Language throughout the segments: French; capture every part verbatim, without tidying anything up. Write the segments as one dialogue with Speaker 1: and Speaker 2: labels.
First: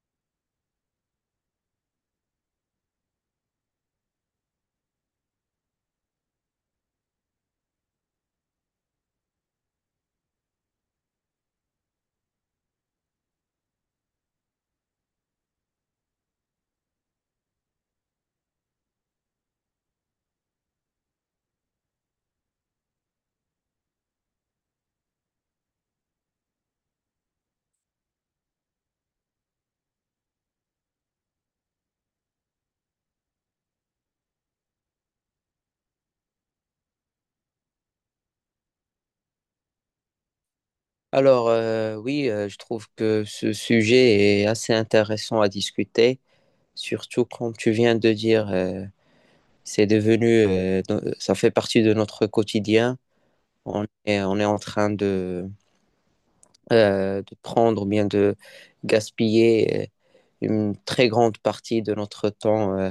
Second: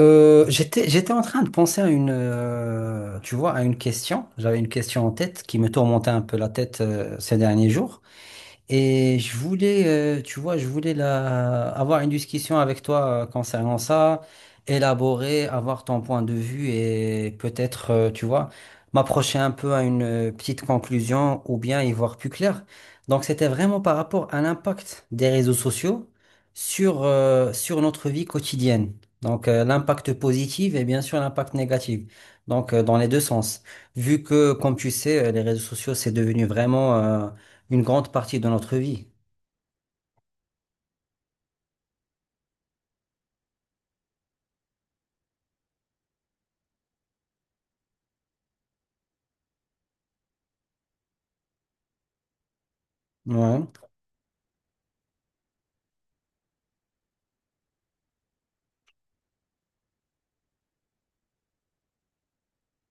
Speaker 1: Euh, j'étais, j'étais en train de penser à une, euh, tu vois, à une question. J'avais une question en tête qui me tourmentait un peu la tête, euh, ces derniers jours. Et je voulais, euh, tu vois, je voulais la- avoir une discussion avec toi euh, concernant ça, élaborer, avoir ton point de vue et peut-être, euh, tu vois, m'approcher un peu à une euh, petite conclusion ou bien y voir plus clair. Donc, c'était vraiment par rapport à l'impact des réseaux sociaux sur, euh, sur notre vie quotidienne. Donc, euh, l'impact positif et bien sûr l'impact négatif. Donc, euh, dans les deux sens. Vu que, comme tu sais, euh, les réseaux sociaux, c'est devenu vraiment... euh, une grande partie de notre vie.
Speaker 2: Alors, euh, oui, euh, je trouve que ce sujet est assez intéressant à discuter, surtout comme tu viens de dire, euh, c'est devenu, euh, no- euh, ça fait partie de notre quotidien.
Speaker 1: Ouais,
Speaker 2: On est, on est en train de, euh, de prendre ou bien de gaspiller euh, une très grande partie de notre temps euh,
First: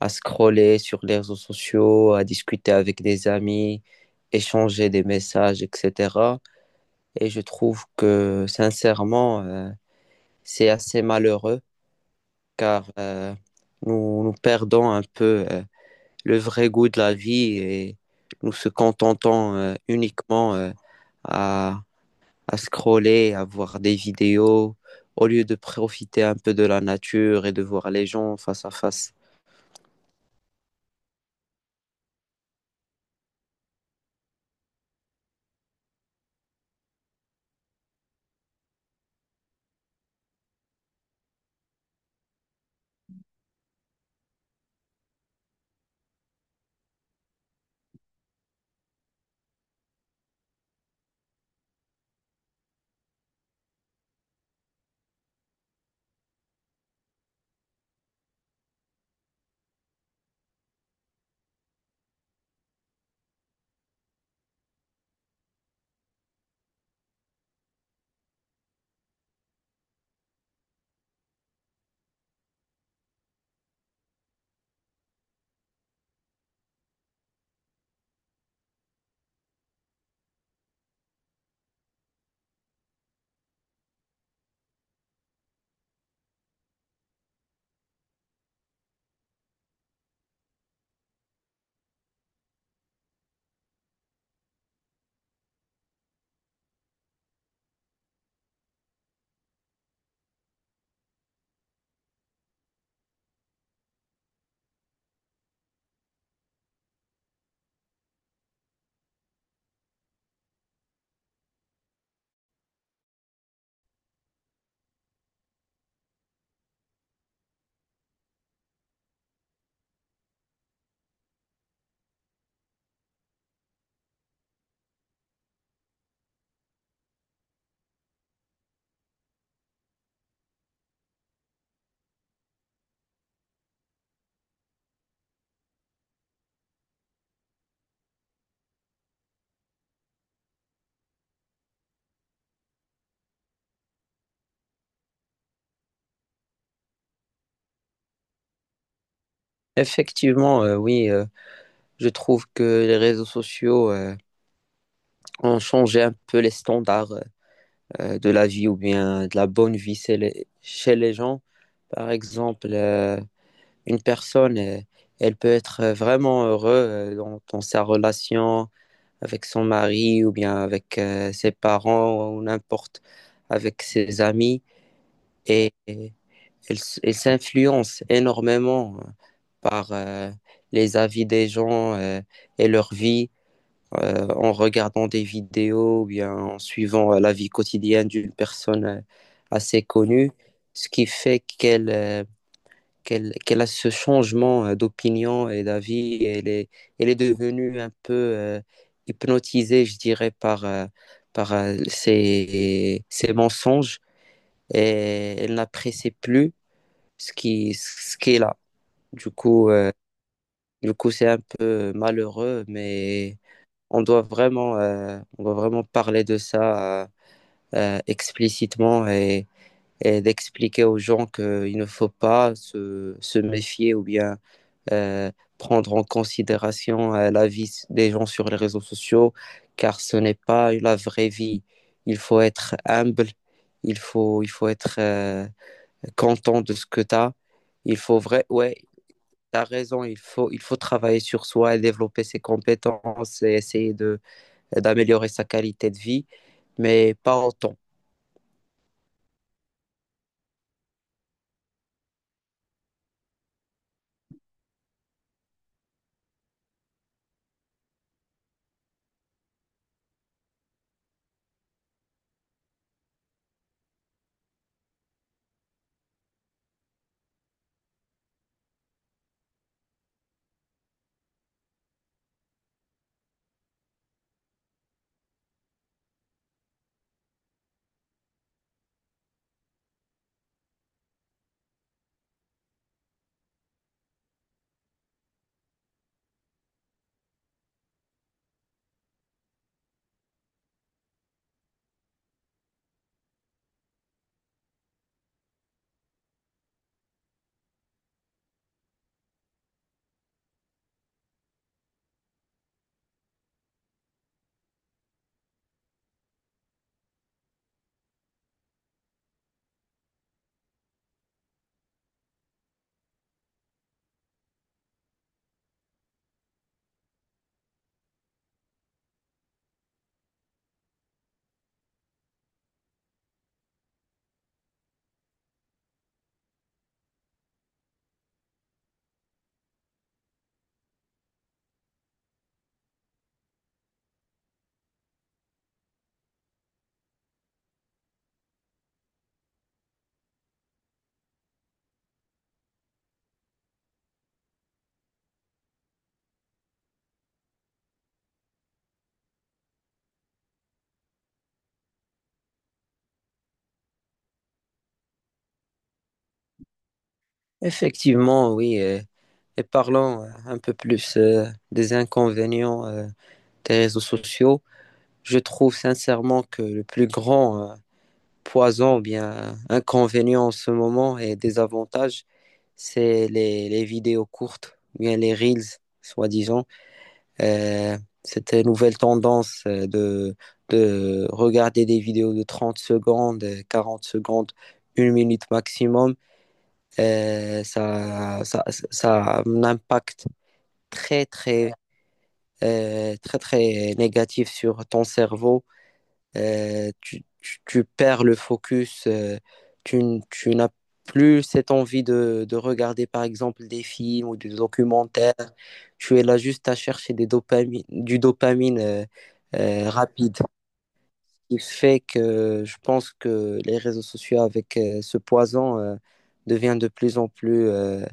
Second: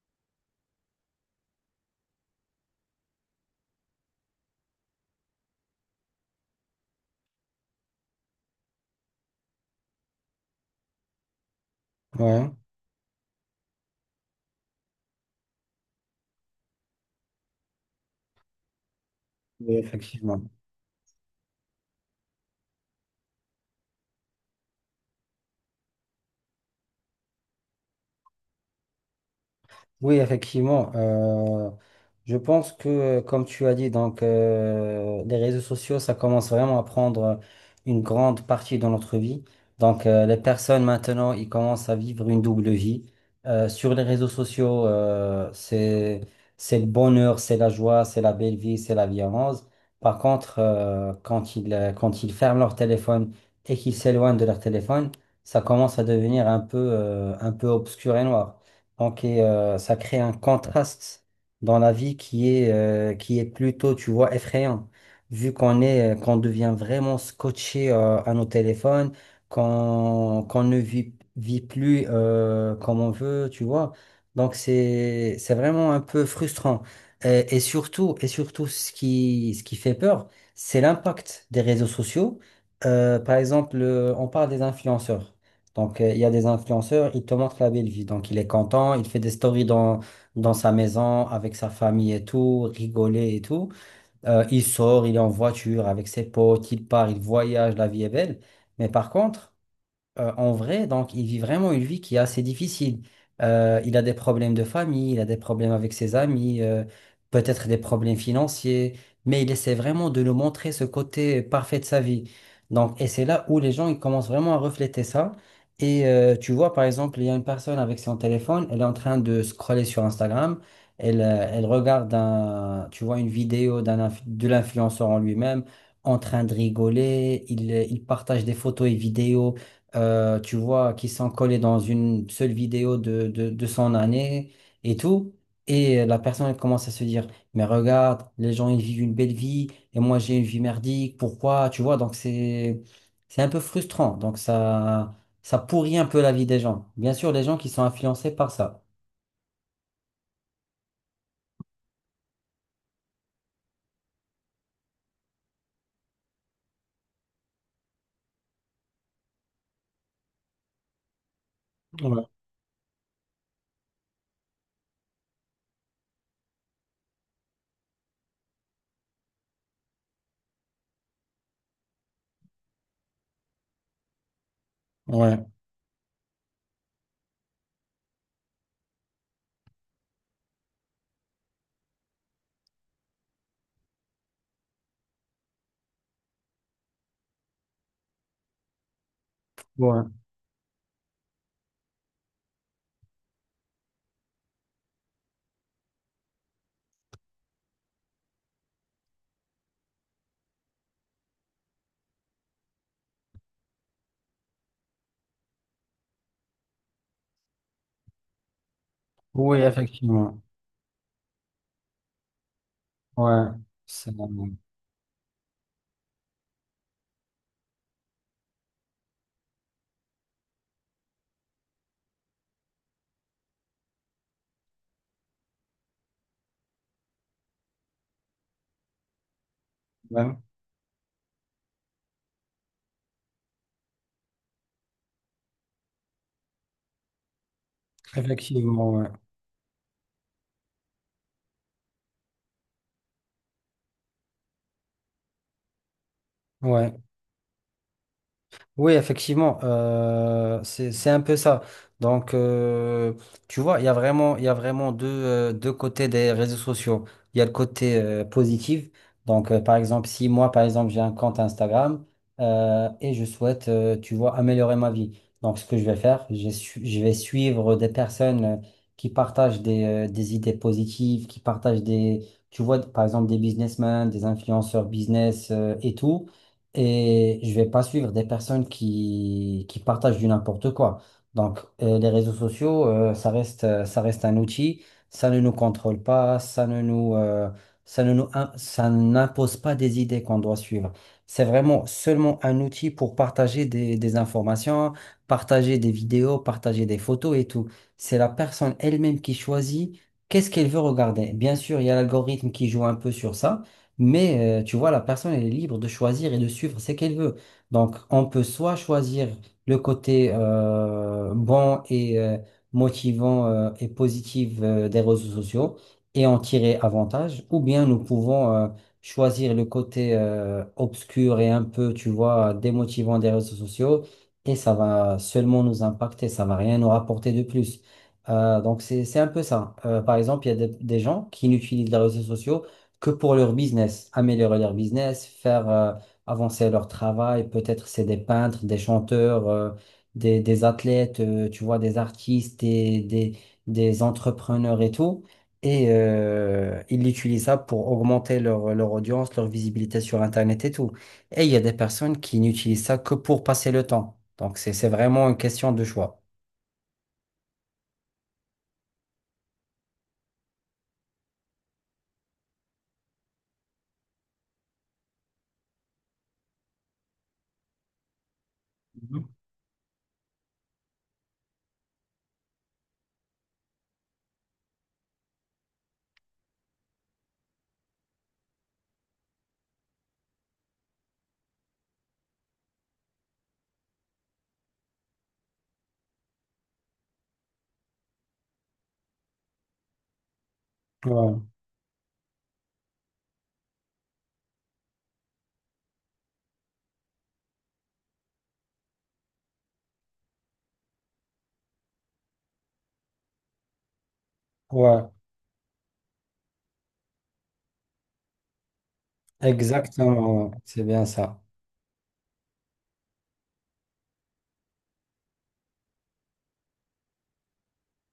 Speaker 2: à scroller sur les réseaux sociaux, à discuter avec des amis, échanger des messages, et cetera. Et je trouve que sincèrement, euh, c'est assez malheureux
Speaker 1: ouais,
Speaker 2: car euh, nous, nous perdons un peu euh, le vrai goût de la vie et nous se contentons
Speaker 1: oui,
Speaker 2: euh,
Speaker 1: effectivement.
Speaker 2: uniquement euh, à, à scroller, à voir des vidéos, au lieu de profiter un peu de la nature et de voir les gens face à face.
Speaker 1: Oui, effectivement. Euh, je pense que, comme tu as dit, donc euh, les réseaux sociaux, ça commence vraiment à prendre une grande partie de notre vie. Donc euh, les personnes maintenant, ils commencent à vivre une double vie. Euh, sur les réseaux sociaux, euh, c'est c'est le bonheur, c'est la joie, c'est la belle vie, c'est la vie en rose. Par contre, euh, quand ils euh, quand ils ferment leur téléphone et qu'ils s'éloignent de leur téléphone, ça commence à devenir un peu euh, un peu obscur et noir. Donc, et, euh, ça crée un contraste dans la vie qui est, euh, qui est plutôt, tu vois, effrayant. Vu qu'on est, euh, qu'on devient vraiment scotché, euh, à nos téléphones, qu'on qu'on ne vit, vit plus, euh, comme on veut, tu vois. Donc, c'est, c'est vraiment un peu frustrant. Et, et surtout, et surtout, ce qui, ce qui fait peur, c'est l'impact des réseaux sociaux. Euh, par exemple, euh, on parle des influenceurs. Donc, euh, il y a des influenceurs, ils te montrent la belle vie. Donc, il est content, il fait des stories dans, dans sa maison, avec sa famille et tout, rigoler et tout. Euh, il sort, il est en voiture avec ses potes, il part, il voyage, la vie est belle. Mais par contre, euh, en vrai, donc il vit vraiment une vie qui est assez difficile. Euh, il a des problèmes de famille, il a des problèmes avec ses amis, euh, peut-être des problèmes financiers, mais il essaie vraiment de nous montrer ce côté parfait de sa vie. Donc, et c'est là où les gens ils commencent vraiment à refléter ça. Et euh, tu vois, par exemple, il y a une personne avec son téléphone, elle est en train de scroller sur Instagram, elle, euh, elle regarde un, tu vois, une vidéo d'un, inf- de l'influenceur en lui-même, en train de rigoler, il, euh, il partage des photos et vidéos euh, tu vois, qui sont collés dans une seule vidéo de, de, de son année et tout. Et euh, la personne elle commence à se dire, mais regarde, les gens, ils vivent une belle vie et moi, j'ai une vie merdique, pourquoi? Tu vois, donc c'est, c'est un peu frustrant. Donc ça, ça pourrit un peu la vie des gens. Bien sûr, les gens qui sont influencés par ça.
Speaker 2: Effectivement, euh, oui, euh, je trouve que les réseaux sociaux euh, ont changé un peu les standards euh, de la vie ou bien de la bonne vie chez les, chez les gens. Par exemple, euh, une personne, euh, elle peut être euh, vraiment heureuse euh, dans, dans sa relation avec son mari ou bien avec euh, ses parents ou n'importe, avec ses amis.
Speaker 1: Ouais,
Speaker 2: Et, et elle, s- elle s'influence énormément euh, par euh, les avis des gens euh, et leur vie euh, en regardant des vidéos ou bien en suivant euh, la vie quotidienne d'une personne euh, assez
Speaker 1: ouais,
Speaker 2: connue, ce qui fait qu'elle... euh, qu'elle qu'elle a ce changement euh, d'opinion et d'avis. et Elle est, elle est devenue un peu euh, hypnotisée, je dirais, par, euh, par euh, ses, ses mensonges et elle n'apprécie plus ce qui, ce qui est là. Du
Speaker 1: oui,
Speaker 2: coup, euh,
Speaker 1: effectivement.
Speaker 2: du coup, c'est un peu malheureux, mais
Speaker 1: Ouais,
Speaker 2: on
Speaker 1: c'est-
Speaker 2: doit vraiment, euh, on doit vraiment parler de ça euh, euh, explicitement et, et d'expliquer aux gens qu'il ne faut pas se, se méfier ou bien euh, prendre en considération euh, la vie des gens sur les réseaux sociaux, car ce n'est
Speaker 1: ouais,
Speaker 2: pas la vraie vie. Il faut être humble, il faut, il faut être euh, content de ce que tu as. Il faut vrai, ouais,
Speaker 1: effectivement, ouais.
Speaker 2: tu as raison, il faut, il faut travailler sur soi et développer ses compétences et essayer de, d'améliorer sa qualité de vie,
Speaker 1: Ouais.
Speaker 2: mais pas autant.
Speaker 1: Oui, effectivement, euh, c'est, c'est un peu ça. Donc, euh, tu vois, il y a vraiment, il y a vraiment deux, euh, deux côtés des réseaux sociaux. Il y a le côté euh, positif. Donc, euh, par exemple, si moi, par exemple, j'ai un compte Instagram euh, et je souhaite, euh, tu vois, améliorer ma vie. Donc, ce que je vais faire, je, su- je vais suivre des personnes euh, qui partagent des, euh, des idées positives, qui partagent des, tu vois, par exemple, des businessmen, des influenceurs business euh, et tout et je vais pas suivre des personnes qui, qui partagent du n'importe quoi. Donc, euh, les réseaux sociaux, euh, ça reste, euh, ça reste un outil, ça ne nous contrôle pas, ça ne nous, euh, ça ne nous, im- ça n'impose pas des idées qu'on doit suivre. C'est vraiment seulement un outil pour partager des, des informations, partager des vidéos, partager des photos et tout. C'est la personne elle-même qui choisit qu'est-ce qu'elle veut regarder. Bien sûr, il y a l'algorithme qui joue un peu sur ça. Mais euh, tu vois, la personne, elle est libre de choisir et de suivre ce qu'elle veut. Donc, on peut soit choisir le côté euh, bon et euh, motivant euh, et positif euh, des réseaux sociaux et en tirer avantage, ou bien nous pouvons euh, choisir le côté euh, obscur et un peu, tu vois, démotivant des réseaux sociaux et ça va seulement nous impacter, ça va rien nous rapporter de plus. Euh, donc, c'est, c'est un peu ça. Euh, par exemple, il y a des des gens qui n'utilisent les réseaux sociaux que pour leur business, améliorer leur business, faire euh, avancer leur travail. Peut-être c'est des peintres, des chanteurs, euh, des, des athlètes, euh, tu vois, des artistes, des, des, des entrepreneurs et tout. Et euh, ils utilisent ça pour augmenter leur, leur audience, leur visibilité sur Internet et tout. Et il y a des personnes qui n'utilisent ça que pour passer le temps. Donc c'est, c'est vraiment une question de choix.
Speaker 2: Effectivement, oui. Euh, et parlons euh, un peu plus euh, des inconvénients euh, des réseaux sociaux. Je trouve sincèrement que le plus grand euh, poison ou
Speaker 1: Mhm.
Speaker 2: bien inconvénient en ce moment et désavantage, c'est les, les vidéos courtes, ou bien les reels, soi-disant. Euh, Cette nouvelle tendance euh, de, de regarder des vidéos de trente secondes, euh, quarante secondes, une minute maximum, euh, ça, ça, ça a un impact très,
Speaker 1: Ouais,
Speaker 2: très, euh, très, très négatif sur ton cerveau. Euh, tu, tu- tu perds le focus, euh, tu, n- tu n'as plus cette envie de, de regarder par exemple des films ou des
Speaker 1: ouais,
Speaker 2: documentaires, tu es là juste à chercher des dopami- du dopamine euh, euh, rapide,
Speaker 1: exactement, ouais. C'est bien ça.
Speaker 2: ce qui fait que je pense que les réseaux sociaux avec euh, ce poison euh, devient de plus en plus euh,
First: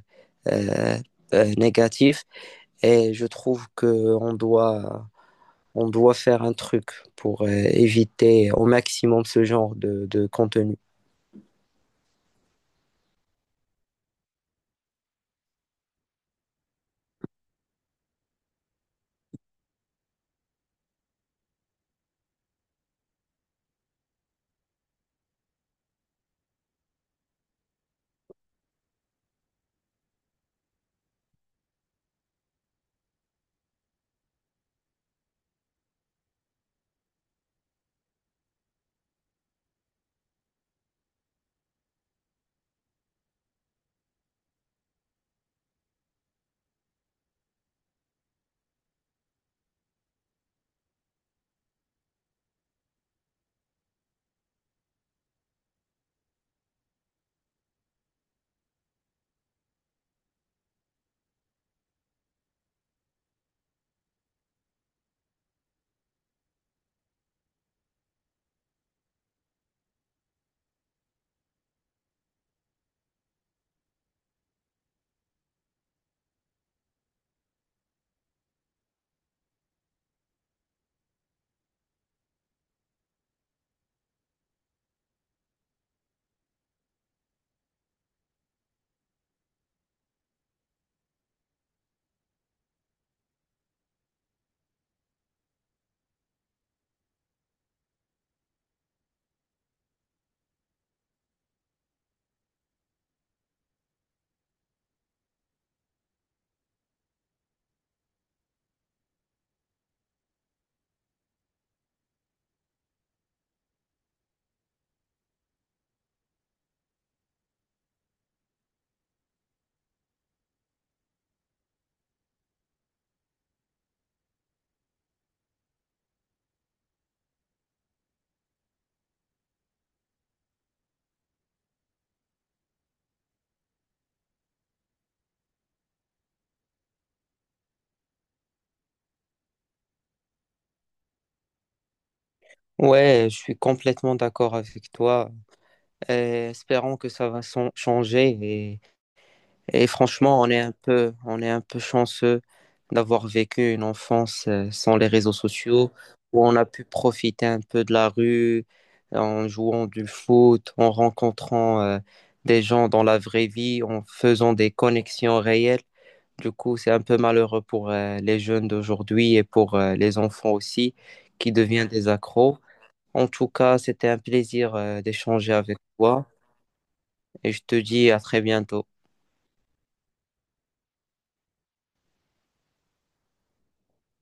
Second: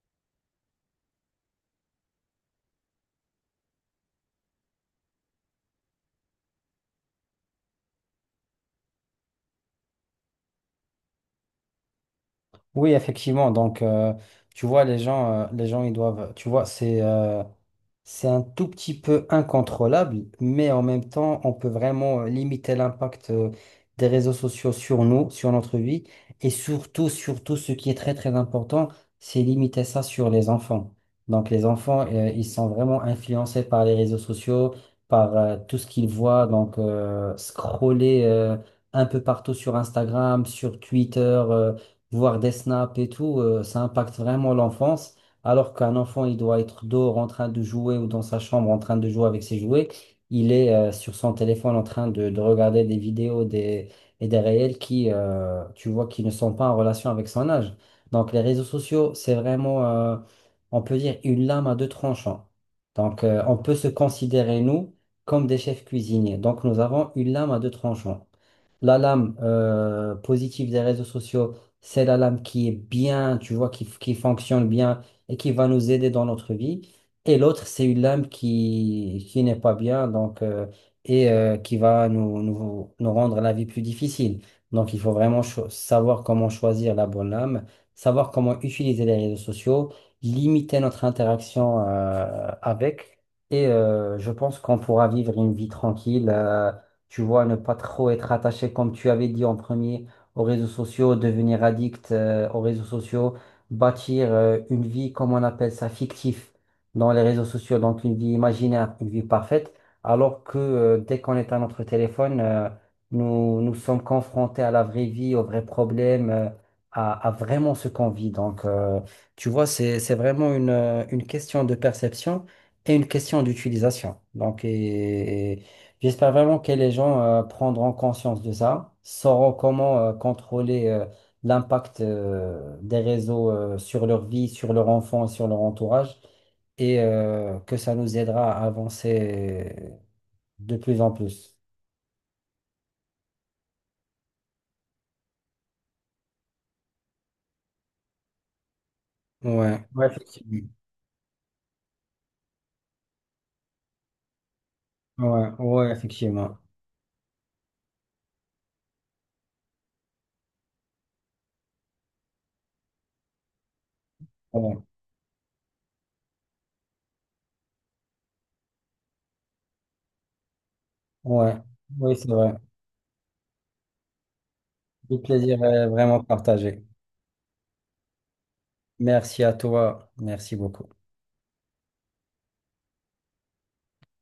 Speaker 2: euh, euh, négatif et je trouve qu'on doit on doit faire un truc pour euh, éviter au maximum ce genre de, de contenu.
Speaker 1: Oui, effectivement. Donc, euh, tu vois, les gens, euh, les gens, ils doivent, tu vois, c'est euh, c'est un tout petit peu incontrôlable, mais en même temps, on peut vraiment euh, limiter l'impact euh, des réseaux sociaux sur nous, sur notre vie, et surtout, surtout, ce qui est très, très important, c'est limiter ça sur les enfants. Donc, les enfants, euh, ils sont vraiment influencés par les réseaux sociaux, par euh, tout ce qu'ils voient, donc euh, scroller euh, un peu partout sur Instagram, sur Twitter. Euh, voir des snaps et tout, euh, ça impacte vraiment l'enfance. Alors qu'un enfant, il doit être dehors en train de jouer ou dans sa chambre en train de jouer avec ses jouets. Il est euh, sur son téléphone en train de, de regarder des vidéos des, et des réels qui, euh, tu vois, qui ne sont pas en relation avec son âge. Donc les réseaux sociaux, c'est vraiment, euh, on peut dire, une lame à deux tranchants. Donc euh, on peut se considérer, nous, comme des chefs cuisiniers. Donc nous avons une lame à deux tranchants. La lame euh, positive des réseaux sociaux, c'est la lame qui est bien, tu vois, qui, qui fonctionne bien et qui va nous aider dans notre vie. Et l'autre, c'est une lame qui, qui n'est pas bien, donc, euh, et euh, qui va nous, nous, nous rendre la vie plus difficile. Donc, il faut vraiment cho- savoir comment choisir la bonne lame, savoir comment utiliser les réseaux sociaux, limiter notre interaction euh, avec. Et euh, je pense qu'on pourra vivre une vie tranquille. Euh, tu vois, ne pas trop être attaché, comme tu avais dit en premier, aux réseaux sociaux, devenir addict euh, aux réseaux sociaux, bâtir euh, une vie, comme on appelle ça, fictif dans les réseaux sociaux, donc une vie imaginaire, une vie parfaite, alors que euh, dès qu'on est à notre téléphone, euh, nous, nous sommes confrontés à la vraie vie, aux vrais problèmes, euh, à, à vraiment ce qu'on vit. Donc, euh, tu vois, c'est, c'est vraiment une, euh, une question de perception et une question d'utilisation. Donc, et, et- J'espère vraiment que les gens euh, prendront conscience de ça, sauront comment euh, contrôler euh, l'impact euh, des réseaux euh, sur leur vie, sur leur enfant et sur leur entourage, et euh, que ça nous aidera à avancer de plus en plus.
Speaker 2: Ouais, je suis complètement d'accord avec toi. Euh, espérons que ça va son- changer et,
Speaker 1: Ouais,
Speaker 2: et
Speaker 1: ouais,
Speaker 2: franchement, on est
Speaker 1: effectivement.
Speaker 2: un peu, on est un peu chanceux d'avoir vécu une enfance euh, sans les réseaux
Speaker 1: Ouais,
Speaker 2: sociaux,
Speaker 1: ouais,
Speaker 2: où on
Speaker 1: effectivement.
Speaker 2: a pu profiter un peu de la rue en jouant du foot, en rencontrant euh, des gens dans la vraie vie, en faisant des
Speaker 1: Ouais,
Speaker 2: connexions réelles. Du coup, c'est un peu malheureux pour euh, les jeunes d'aujourd'hui et pour euh, les enfants aussi qui
Speaker 1: ouais.
Speaker 2: deviennent des
Speaker 1: Oui, c'est vrai.
Speaker 2: accros. En tout cas, c'était un plaisir euh,
Speaker 1: Du
Speaker 2: d'échanger
Speaker 1: plaisir
Speaker 2: avec
Speaker 1: euh, vraiment
Speaker 2: toi
Speaker 1: partagé.
Speaker 2: et je te dis à très bientôt.
Speaker 1: Merci à toi. Merci beaucoup.